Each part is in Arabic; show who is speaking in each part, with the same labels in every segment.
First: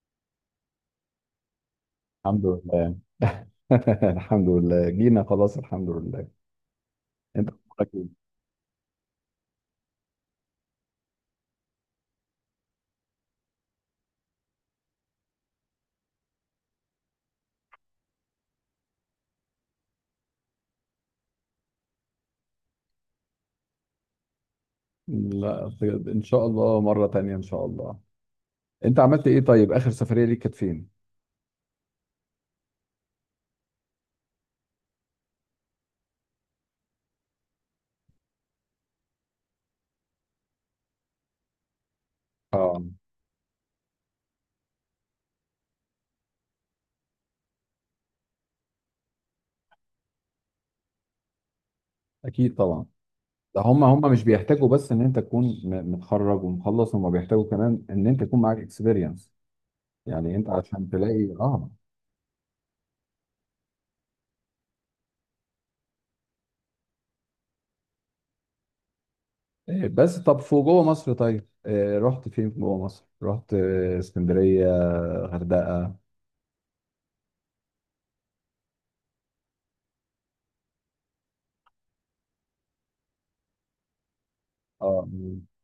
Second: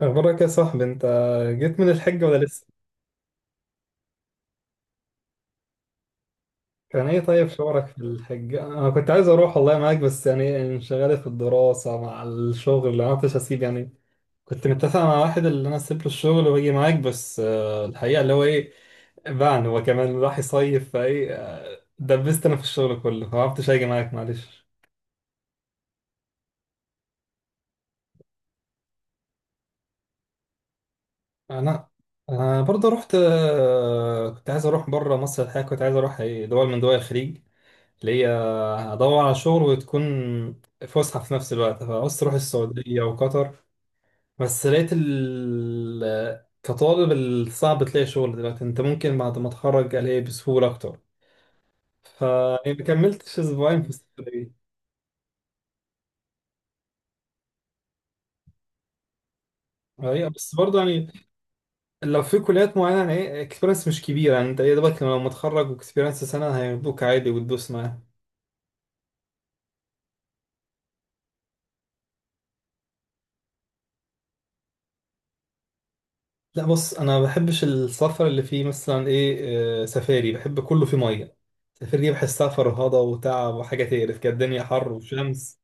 Speaker 1: أخبارك يا صاحبي أنت، جيت من الحج ولا
Speaker 2: الحمد
Speaker 1: لسه؟
Speaker 2: لله. الحمد لله جينا خلاص، الحمد لله.
Speaker 1: كان إيه طيب
Speaker 2: انت
Speaker 1: شعورك
Speaker 2: اخبارك
Speaker 1: في
Speaker 2: ايه؟
Speaker 1: الحج؟ أنا كنت عايز أروح والله معاك، بس يعني انشغلت في الدراسة مع الشغل، ما عرفتش أسيب يعني. كنت متفق مع واحد اللي أنا أسيب له الشغل وأجي معاك، بس الحقيقة اللي هو إيه، باعني هو كمان راح يصيف فإيه. دبست أنا في الشغل كله، ما عرفتش أجي معاك معلش.
Speaker 2: لا طيب، ان شاء الله مرة تانية ان شاء الله. انت عملت ايه طيب، اخر سفرية ليك كانت فين؟
Speaker 1: أنا أنا برضه رحت. كنت عايز أروح بره مصر، الحقيقة كنت عايز أروح، دول من دول الخليج. ليا هدور على شغل وتكون فسحة في نفس الوقت، فعاوز تروح
Speaker 2: اه،
Speaker 1: السعودية وقطر. بس لقيت كطالب الصعب تلاقي شغل دلوقتي، انت ممكن بعد ما تتخرج الاقي بسهولة اكتر،
Speaker 2: اكيد
Speaker 1: فما
Speaker 2: طبعا.
Speaker 1: كملتش
Speaker 2: ده
Speaker 1: اسبوعين
Speaker 2: هم
Speaker 1: في
Speaker 2: هم مش
Speaker 1: السعودية.
Speaker 2: بيحتاجوا بس ان انت تكون متخرج ومخلص، هم بيحتاجوا كمان ان انت يكون معاك اكسبيرينس.
Speaker 1: ايوه
Speaker 2: يعني انت
Speaker 1: بس برضه
Speaker 2: عشان
Speaker 1: يعني
Speaker 2: تلاقي اه،
Speaker 1: لو في كليات معينة، يعني اكسبيرينس مش كبيرة، يعني انت يا دوبك لما تتخرج واكسبيرينس سنة هياخدوك عادي وتدوس معاهم.
Speaker 2: بس طب فوق جوه مصر طيب. رحت فين جوه مصر؟ رحت اسكندرية، غردقة.
Speaker 1: لا بص، انا ما بحبش السفر اللي فيه مثلا، ايه آه، سفاري. بحب كله فيه ميه. سفاري دي بحسها فرهضه وتعب وحاجه تقرف كده، الدنيا حر
Speaker 2: اه،
Speaker 1: وشمس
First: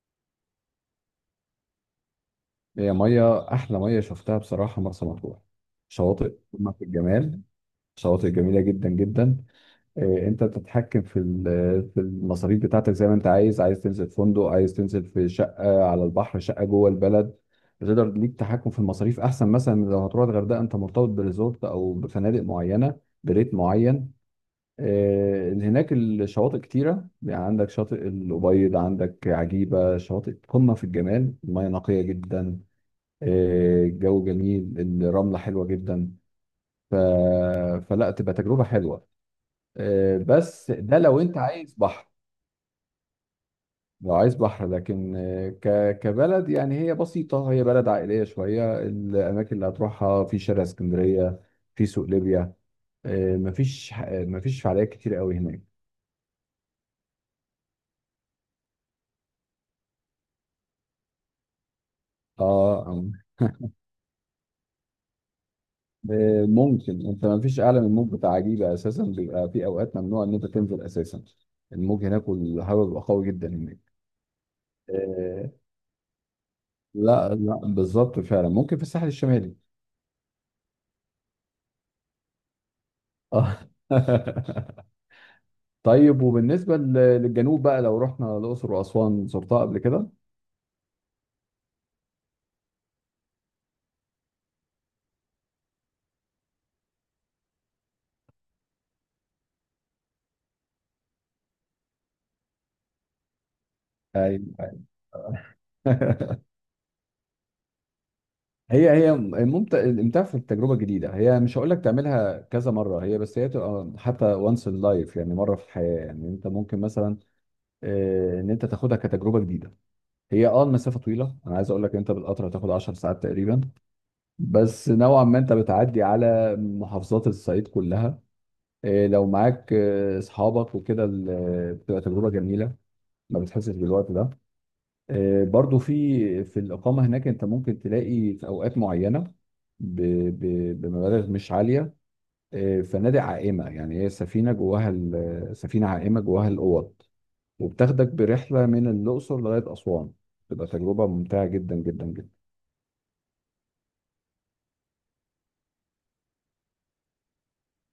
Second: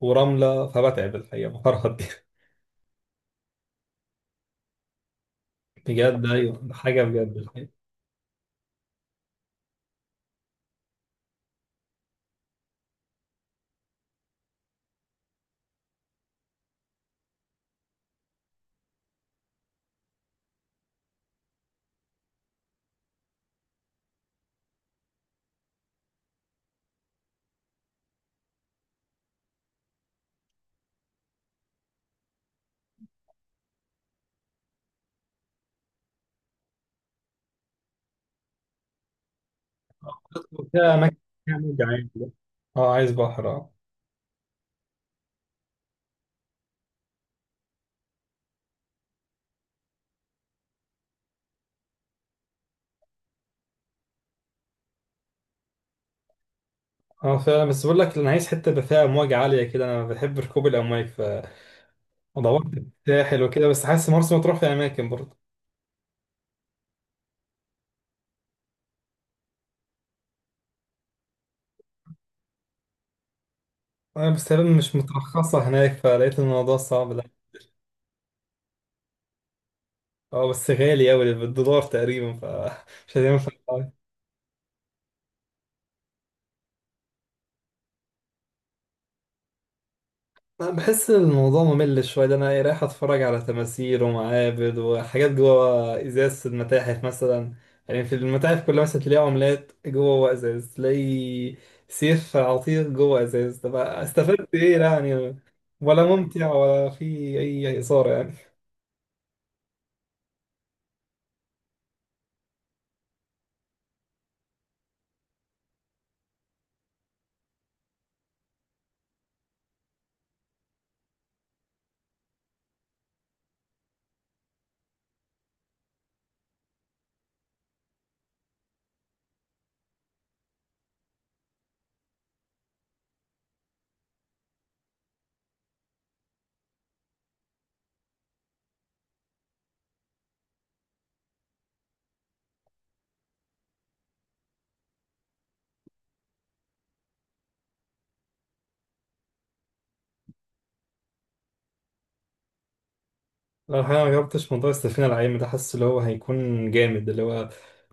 Speaker 1: ورمله، فبتعب الحقيقه، بفرهد دي.
Speaker 2: هي ميه احلى مرسى مطروح. ميه شفتها بصراحه مرسى مطروح،
Speaker 1: بجد
Speaker 2: شواطئ
Speaker 1: ايوه،
Speaker 2: قمه
Speaker 1: ده
Speaker 2: في
Speaker 1: حاجه بجد
Speaker 2: الجمال،
Speaker 1: الحقيقه.
Speaker 2: شواطئ جميله جدا جدا. انت بتتحكم في المصاريف بتاعتك زي ما انت عايز تنزل في فندق، عايز تنزل في شقه على البحر، شقه جوه البلد. بتقدر ليك تحكم في المصاريف احسن مثلا من لو هتروح الغردقه. انت مرتبط بريزورت او بفنادق معينه، بريت معين. هناك الشواطئ كتيره، يعني عندك شاطئ الأبيض، عندك عجيبه، شواطئ قمه في الجمال، الميه نقيه جدا. الجو جميل، الرملة حلوة جدا. ف... فلا تبقى تجربة حلوة. بس
Speaker 1: فيها
Speaker 2: ده
Speaker 1: اماكن،
Speaker 2: لو انت
Speaker 1: فيها
Speaker 2: عايز
Speaker 1: موج عالي
Speaker 2: بحر.
Speaker 1: ده. اه عايز بحر، اه.
Speaker 2: لو عايز بحر لكن كبلد، يعني هي بسيطة، هي بلد عائلية شوية. الأماكن اللي هتروحها في شارع اسكندرية، في سوق ليبيا. مفيش مفيش فعاليات كتير قوي هناك.
Speaker 1: اه فعلا، بس بقول لك انا عايز حته بقى فيها امواج عاليه كده، انا بحب ركوب الامواج، فدورت
Speaker 2: اه،
Speaker 1: في
Speaker 2: آه.
Speaker 1: الساحل وكده، بس حاسس مرسى مطروح في اماكن برضه.
Speaker 2: ممكن انت مفيش اعلى من الموج بتاع عجيبة اساسا، بيبقى في اوقات ممنوع ان انت تنزل اساسا. الموج هناك والهواء بيبقى قوي جدا هناك.
Speaker 1: بس تقريبا مش
Speaker 2: آه،
Speaker 1: مترخصه هناك، فلقيت الموضوع صعب.
Speaker 2: لا لا بالظبط فعلا، ممكن في الساحل الشمالي.
Speaker 1: اه، بس غالي قوي بالدولار تقريبا، فمش هينفع
Speaker 2: اه.
Speaker 1: أوي.
Speaker 2: طيب، وبالنسبة للجنوب بقى، لو رحنا الأقصر وأسوان زرتها قبل كده؟
Speaker 1: أنا بحس إن الموضوع ممل شويه ده، انا رايح اتفرج على تماثيل ومعابد وحاجات جوه ازاز المتاحف مثلا. يعني في المتاحف كلها مثلا تلاقي عملات جوه ازاز، تلاقي سيف عتيق جوه ازاز، طب
Speaker 2: أيوة.
Speaker 1: استفدت ايه
Speaker 2: أيوة.
Speaker 1: يعني؟ ولا ممتع ولا في اي اثاره يعني.
Speaker 2: هي ممتع. الامتاع في التجربة الجديدة، هي مش هقول لك تعملها كذا مرة، هي بس هي تبقى حتى وانس ان لايف، يعني مرة في الحياة. يعني انت ممكن مثلا ان انت تاخدها كتجربة جديدة. هي المسافة طويلة، انا عايز اقول لك انت بالقطر هتاخد 10 ساعات تقريبا. بس نوعا ما انت بتعدي على محافظات الصعيد كلها. لو معاك اصحابك وكده بتبقى تجربه جميله، ما بتحسش بالوقت ده. برضو في الاقامه هناك انت ممكن تلاقي في اوقات معينه ب- بمبالغ مش عاليه. فنادق عائمه، يعني هي سفينه جواها سفينه عائمه جواها الاوض، وبتاخدك برحله من الاقصر لغايه اسوان. بتبقى تجربه ممتعه جدا جدا جدا.
Speaker 1: لو الحقيقة ما جربتش موضوع السفينة العايمة ده، حاسس اللي هو هيكون جامد. اللي هو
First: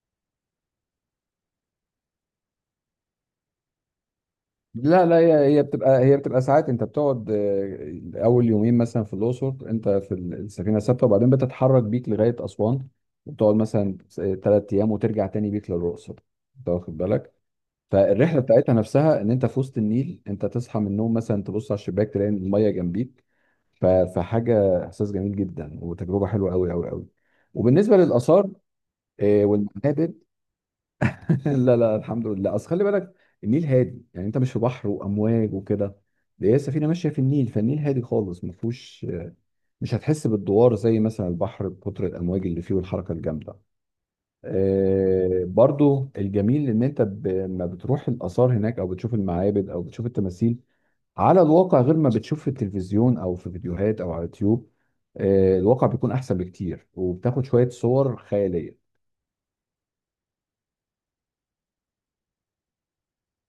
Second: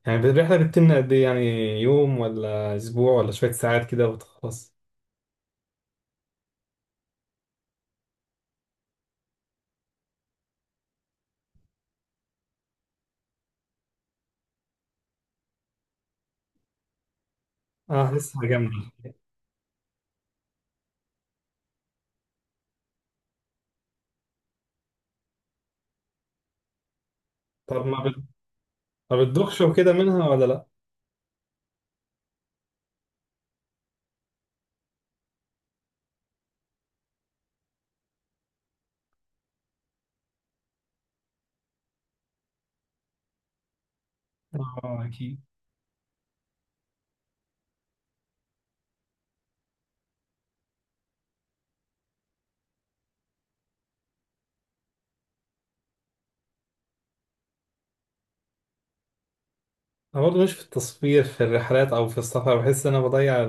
Speaker 1: يعني الرحلة بتتم قد إيه يعني؟ يوم ولا أسبوع ولا شوية ساعات كده وتخلص؟
Speaker 2: لا لا، هي بتبقى ساعات انت بتقعد. اول يومين مثلا في الاقصر انت في السفينه ثابته، وبعدين بتتحرك بيك لغايه اسوان. وبتقعد مثلا ثلاث ايام وترجع تاني بيك للاقصر، انت واخد بالك؟
Speaker 1: أه
Speaker 2: فالرحله
Speaker 1: حاسسها جامدة.
Speaker 2: بتاعتها نفسها ان انت في وسط النيل، انت تصحى من النوم مثلا تبص على الشباك تلاقي الميه جنبيك. فحاجه، احساس جميل جدا، وتجربه حلوه قوي قوي قوي.
Speaker 1: طب
Speaker 2: وبالنسبه للاثار
Speaker 1: ما بتدوخش وكده
Speaker 2: والمعابد.
Speaker 1: منها ولا لأ؟
Speaker 2: لا لا، الحمد لله. اصل خلي بالك، النيل هادي، يعني انت مش في بحر وامواج وكده. ده هي السفينه ماشيه في النيل، فالنيل هادي خالص ما فيهوش. مش هتحس بالدوار زي مثلا البحر بكتر الامواج اللي فيه والحركه الجامده.
Speaker 1: أه أكيد.
Speaker 2: برضو الجميل ان انت لما بتروح الاثار هناك او بتشوف المعابد او بتشوف التماثيل على الواقع، غير ما بتشوف في التلفزيون او في فيديوهات او على اليوتيوب. الواقع بيكون احسن بكتير، وبتاخد شويه صور خياليه.
Speaker 1: أنا برضه مش في التصوير في الرحلات أو في السفر، بحس إن أنا بضيع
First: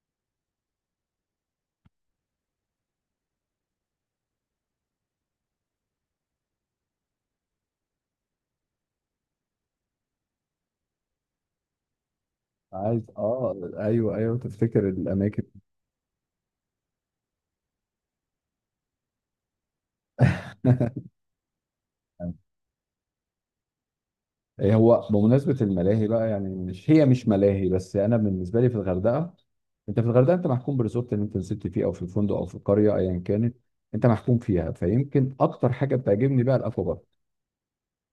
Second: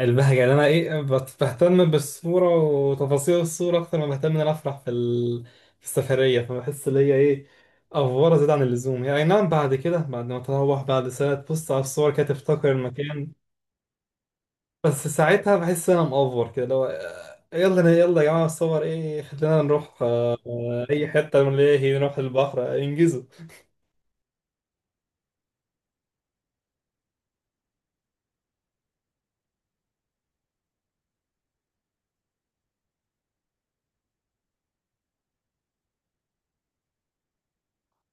Speaker 1: البهجة، اللي أنا بهتم بالصورة وتفاصيل الصورة أكتر ما بهتم إن أنا أفرح في السفرية. فبحس إن هي أفورة زيادة عن اللزوم. هي أي نعم، بعد كده بعد ما تروح بعد سنة تبص على الصور كده تفتكر
Speaker 2: عايز،
Speaker 1: المكان،
Speaker 2: اه، ايوه ايوه تفتكر
Speaker 1: بس
Speaker 2: الاماكن.
Speaker 1: ساعتها بحس إن أنا مأفور كده، اللي هو. يلا يلا يا جماعة الصور، خلينا نروح. أي حتة من، نروح البحر. انجزوا.
Speaker 2: إيه هو بمناسبة الملاهي بقى، يعني مش ملاهي بس. أنا بالنسبة لي في الغردقة، أنت في الغردقة أنت محكوم بالريزورت اللي أنت نزلت فيه أو في الفندق أو في القرية أيا كانت. أنت محكوم فيها، فيمكن أكتر حاجة بتعجبني بقى الأكوا بارك.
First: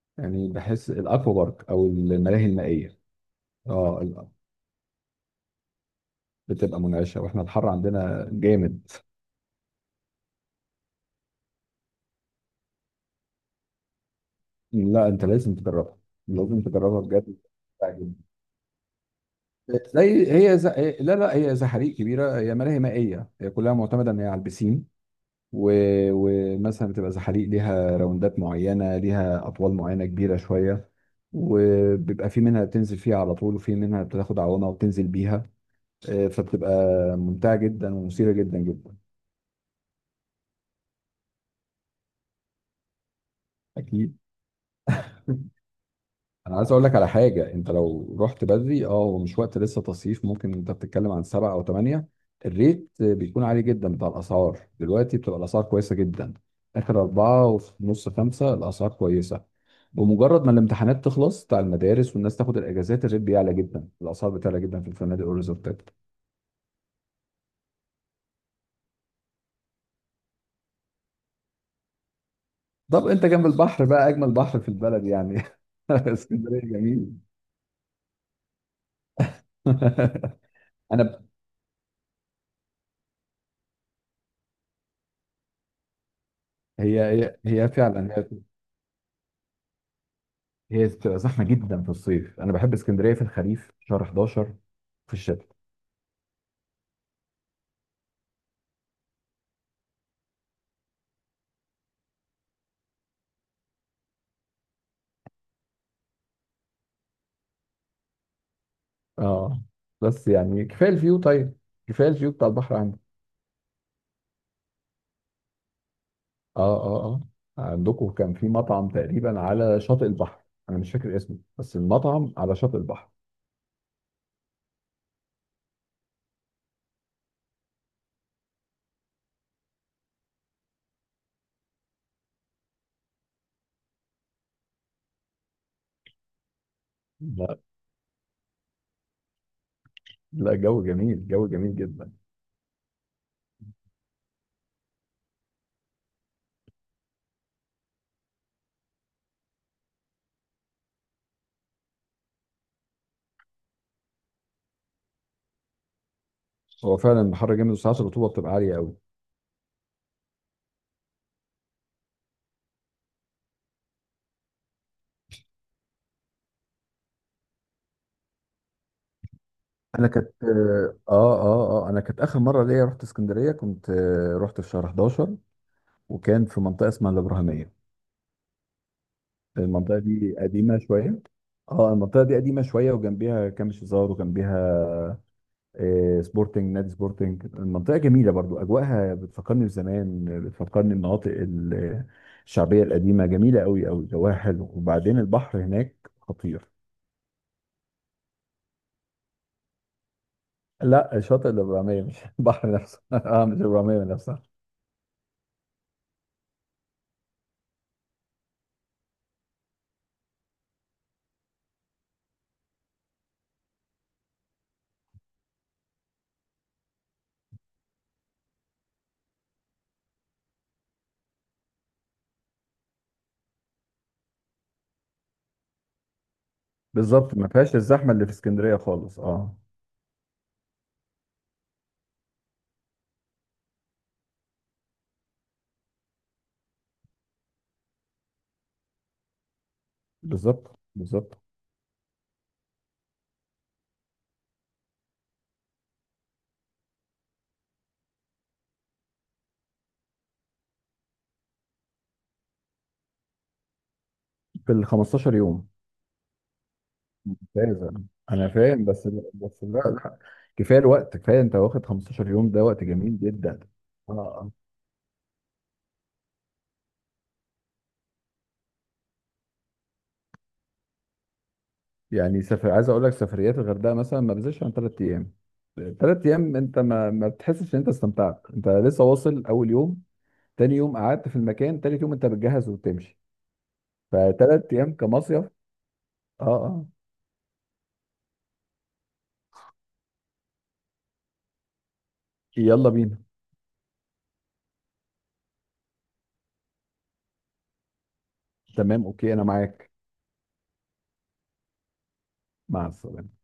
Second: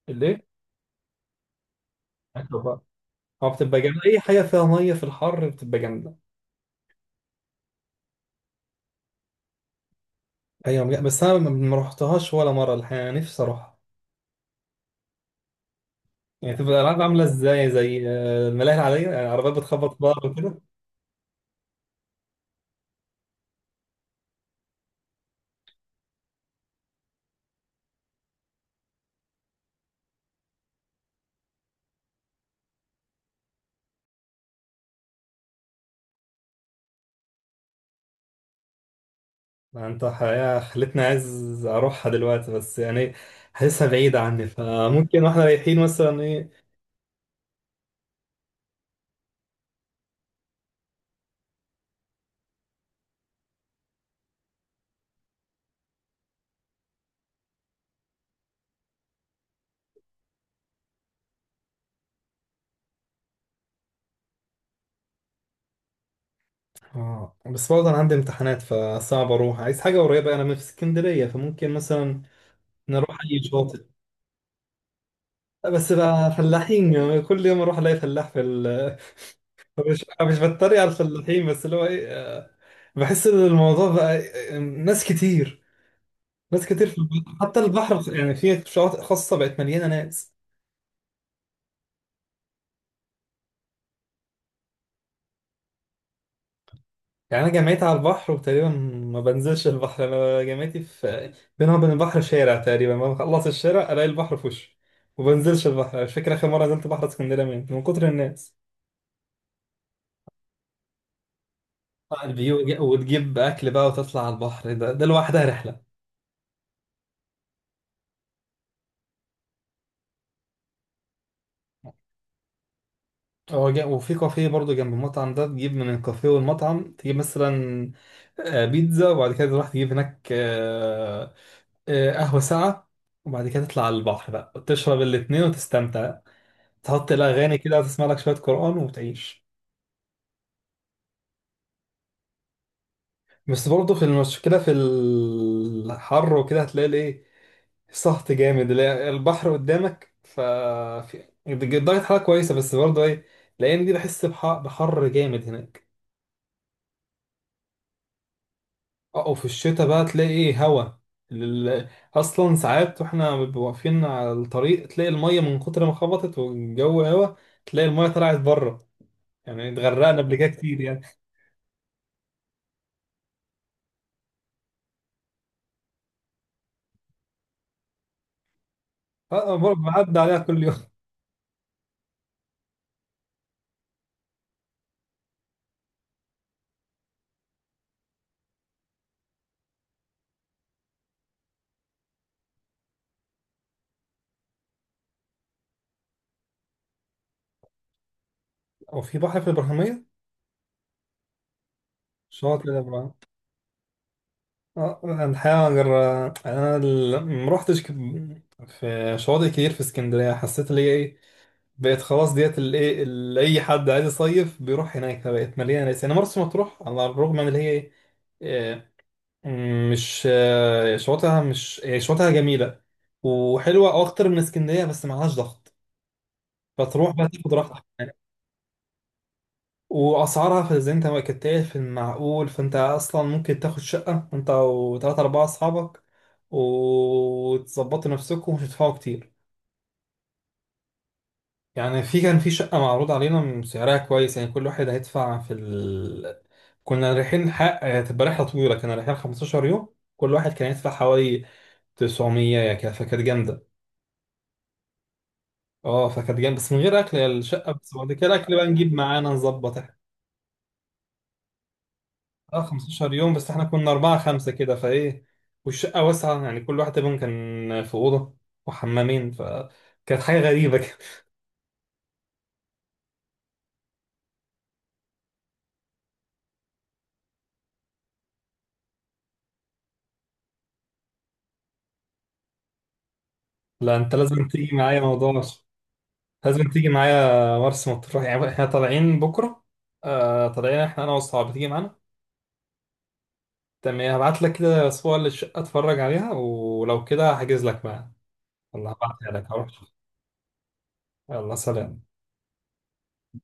Speaker 1: ليه؟
Speaker 2: يعني بحس الأكوا بارك أو الملاهي
Speaker 1: أكلوا بقى.
Speaker 2: المائية،
Speaker 1: هو بتبقى جامدة،
Speaker 2: أه،
Speaker 1: أي حاجة فيها مية في الحر بتبقى جامدة.
Speaker 2: بتبقى منعشة، وإحنا الحر عندنا جامد.
Speaker 1: أيوة، بس أنا ما رحتهاش ولا مرة الحقيقة، نفسي أروح.
Speaker 2: لا، أنت لازم تجربها،
Speaker 1: يعني
Speaker 2: لازم
Speaker 1: تبقى
Speaker 2: تجربها
Speaker 1: الألعاب عاملة
Speaker 2: بجد،
Speaker 1: ازاي؟ زي
Speaker 2: تعجبني.
Speaker 1: الملاهي العادية؟ يعني عربيات بتخبط في بعض
Speaker 2: زي هي
Speaker 1: وكده؟
Speaker 2: زي لا لا، هي زي حريق كبيرة. هي ملاهي مائية، هي كلها معتمدة إن هي على البسين. ومثلا بتبقى زحاليق ليها راوندات معينة، ليها أطوال معينة كبيرة شوية. وبيبقى في منها بتنزل فيها على طول، وفي منها بتاخد عوامة وتنزل بيها. فبتبقى ممتعة جدا ومثيرة جدا جدا.
Speaker 1: ما انت حقيقة خلتني عايز أروحها دلوقتي، بس يعني حاسسها
Speaker 2: أكيد.
Speaker 1: بعيدة عني، فممكن واحنا رايحين مثلا
Speaker 2: انا عايز اقول لك على حاجه: انت لو رحت بدري هو مش وقت لسه تصيف، ممكن انت بتتكلم عن سبعة او ثمانية، الريت بيكون عالي جدا بتاع الاسعار. دلوقتي بتبقى الاسعار كويسه جدا، اخر اربعة وفي نص خمسة الاسعار كويسه. بمجرد ما الامتحانات تخلص بتاع المدارس والناس تاخد الاجازات، الريت بيعلى جدا، الاسعار بتعلى جدا في الفنادق والريزورتات.
Speaker 1: اه بس برضه أنا عندي امتحانات، فصعب أروح، عايز حاجة قريبة، أنا من في اسكندرية، فممكن مثلا
Speaker 2: طب
Speaker 1: نروح
Speaker 2: انت
Speaker 1: أي
Speaker 2: جنب البحر
Speaker 1: شاطئ.
Speaker 2: بقى، اجمل بحر في البلد يعني.
Speaker 1: بس بقى
Speaker 2: اسكندريه
Speaker 1: فلاحين،
Speaker 2: جميل.
Speaker 1: يعني كل يوم أروح ألاقي فلاح في ال. مش بتريق على
Speaker 2: انا ب-
Speaker 1: الفلاحين، بس اللي هو ايه آه، بحس إن الموضوع بقى. ناس كتير، ناس كتير في
Speaker 2: هي
Speaker 1: البحر،
Speaker 2: هي
Speaker 1: حتى
Speaker 2: هي فعلا،
Speaker 1: البحر يعني في شواطئ خاصة بقت مليانة ناس.
Speaker 2: هي بتبقى زحمه جدا في الصيف. انا بحب اسكندريه في الخريف، شهر 11، في الشتاء.
Speaker 1: يعني أنا جامعتي على البحر وتقريبا ما بنزلش البحر، أنا جامعتي في بينها وبين البحر شارع تقريبا، لما بخلص الشارع ألاقي البحر في وشي. ما بنزلش البحر، أنا مش فاكر آخر مرة نزلت بحر اسكندرية من كتر الناس.
Speaker 2: اه، بس يعني كفايه الفيو طيب، كفايه الفيو بتاع
Speaker 1: الفيو
Speaker 2: البحر عندك.
Speaker 1: وتجيب أكل بقى وتطلع على البحر، ده لوحدها رحلة.
Speaker 2: اه اه اه عندكم كان في مطعم تقريبا على شاطئ البحر، انا مش فاكر اسمه بس المطعم على شاطئ البحر.
Speaker 1: وفي كافيه برضو جنب المطعم ده، تجيب من الكافيه والمطعم، تجيب مثلا بيتزا، وبعد كده تروح تجيب هناك، قهوة ساعة، وبعد كده تطلع على البحر بقى وتشرب الاتنين وتستمتع. تحط الأغاني
Speaker 2: لا
Speaker 1: كده، تسمع لك شوية قرآن وتعيش.
Speaker 2: لا، جو جميل، جو جميل جدا.
Speaker 1: بس برضه في المشكلة في الحر وكده، هتلاقي سهط جامد اللي هي البحر قدامك، ف درجة حرارة كويسة، بس برضه الأيام دي بحس بحر جامد هناك.
Speaker 2: هو فعلا البحر جامد، وساعات الرطوبه بتبقى عاليه قوي.
Speaker 1: اه، وفي الشتاء بقى تلاقي هوا. لل- أصلا ساعات واحنا بنبقى واقفين على الطريق، تلاقي المية من كتر ما خبطت، والجو هوا، تلاقي المية طلعت بره. يعني
Speaker 2: انا
Speaker 1: اتغرقنا
Speaker 2: كانت
Speaker 1: قبل كده كتير
Speaker 2: اه
Speaker 1: يعني.
Speaker 2: اه اه انا كانت اخر مره ليا رحت اسكندريه، كنت رحت في شهر 11. وكان في منطقه اسمها الابراهيميه،
Speaker 1: اه برضه
Speaker 2: المنطقة
Speaker 1: بعدي
Speaker 2: دي
Speaker 1: عليها كل
Speaker 2: قديمة
Speaker 1: يوم.
Speaker 2: شوية. اه، المنطقة دي قديمة شوية، وجنبيها كام شيزار، وجنبيها آه، سبورتنج نادي سبورتنج. المنطقة جميلة برضو، أجواءها بتفكرني بزمان، بتفكرني بمناطق الشعبية القديمة. جميلة أوي أوي، جواها حلو، وبعدين البحر هناك خطير.
Speaker 1: هو في بحر في الابراهيميه؟
Speaker 2: لا، شاطئ الإبرامية مش
Speaker 1: شاطئ
Speaker 2: البحر نفسه،
Speaker 1: الابراهيميه.
Speaker 2: اه، مش الإبرامية نفسها.
Speaker 1: اه انا الحقيقه ما رحتش في شواطئ كتير في اسكندريه، حسيت اللي هي ايه، بقت خلاص ديت، اللي ايه اللي اي حد عايز يصيف بيروح هناك، فبقت مليانه ناس. يعني مرسى مطروح، على الرغم من اللي هي ايه، آه، مش شواطئها، مش شواطئها جميله وحلوه اكتر من اسكندريه، بس معلهاش ضغط، فتروح بقى
Speaker 2: بالظبط، ما
Speaker 1: تاخد
Speaker 2: فيهاش
Speaker 1: راحتك.
Speaker 2: الزحمة اللي في اسكندرية خالص. اه،
Speaker 1: واسعارها في زي انت ما كنت قايل في المعقول، فانت اصلا ممكن تاخد شقه انت وثلاثة اربعة اصحابك، وتظبطوا نفسكم ومش هتدفعوا كتير.
Speaker 2: بالظبط بالظبط.
Speaker 1: يعني في كان في شقه معروض علينا سعرها كويس، يعني كل واحد هيدفع في كنا رايحين حق هتبقى رحله طويله، كنا رايحين 15 يوم، كل واحد كان يدفع حوالي 900 يعني كده، فكانت جامده.
Speaker 2: في ال 15 يوم؟
Speaker 1: اه فكانت جامده، بس من غير اكل، يا الشقه بس،
Speaker 2: لازم.
Speaker 1: بعد كده
Speaker 2: انا
Speaker 1: الاكل بقى
Speaker 2: فاهم
Speaker 1: نجيب
Speaker 2: بس.
Speaker 1: معانا
Speaker 2: بس لا
Speaker 1: نظبط.
Speaker 2: لا، كفايه الوقت. كفايه انت واخد 15 يوم،
Speaker 1: اه
Speaker 2: ده وقت
Speaker 1: 15
Speaker 2: جميل
Speaker 1: يوم، بس
Speaker 2: جدا.
Speaker 1: احنا كنا
Speaker 2: اه،
Speaker 1: أربعة
Speaker 2: آه.
Speaker 1: خمسة كده فإيه، والشقة واسعة يعني، كل واحد منهم كان في أوضة وحمامين، فكانت حاجة غريبة كده.
Speaker 2: يعني سفر، عايز اقول لك سفريات الغردقه مثلا ما بزيدش عن ثلاث ايام. ثلاث ايام انت ما بتحسش ان انت استمتعت، انت لسه واصل اول يوم، تاني يوم قعدت في المكان، تالت يوم انت بتجهز وبتمشي.
Speaker 1: لا أنت لازم
Speaker 2: فثلاث
Speaker 1: تيجي
Speaker 2: ايام
Speaker 1: معايا، موضوع
Speaker 2: كمصيف.
Speaker 1: مرسى.
Speaker 2: اه،
Speaker 1: لازم
Speaker 2: اه.
Speaker 1: تيجي معايا مرسى مطروح، يعني احنا طالعين بكرة. طالعين احنا أنا وأصحابي، تيجي معانا.
Speaker 2: يلا بينا.
Speaker 1: تمام، يعني هبعت لك كده صور للشقة اتفرج عليها، ولو كده هحجز لك بقى. والله
Speaker 2: تمام،
Speaker 1: هبعتها
Speaker 2: اوكي، انا
Speaker 1: لك، هروح.
Speaker 2: معاك.
Speaker 1: يلا سلام.
Speaker 2: مع السلامه.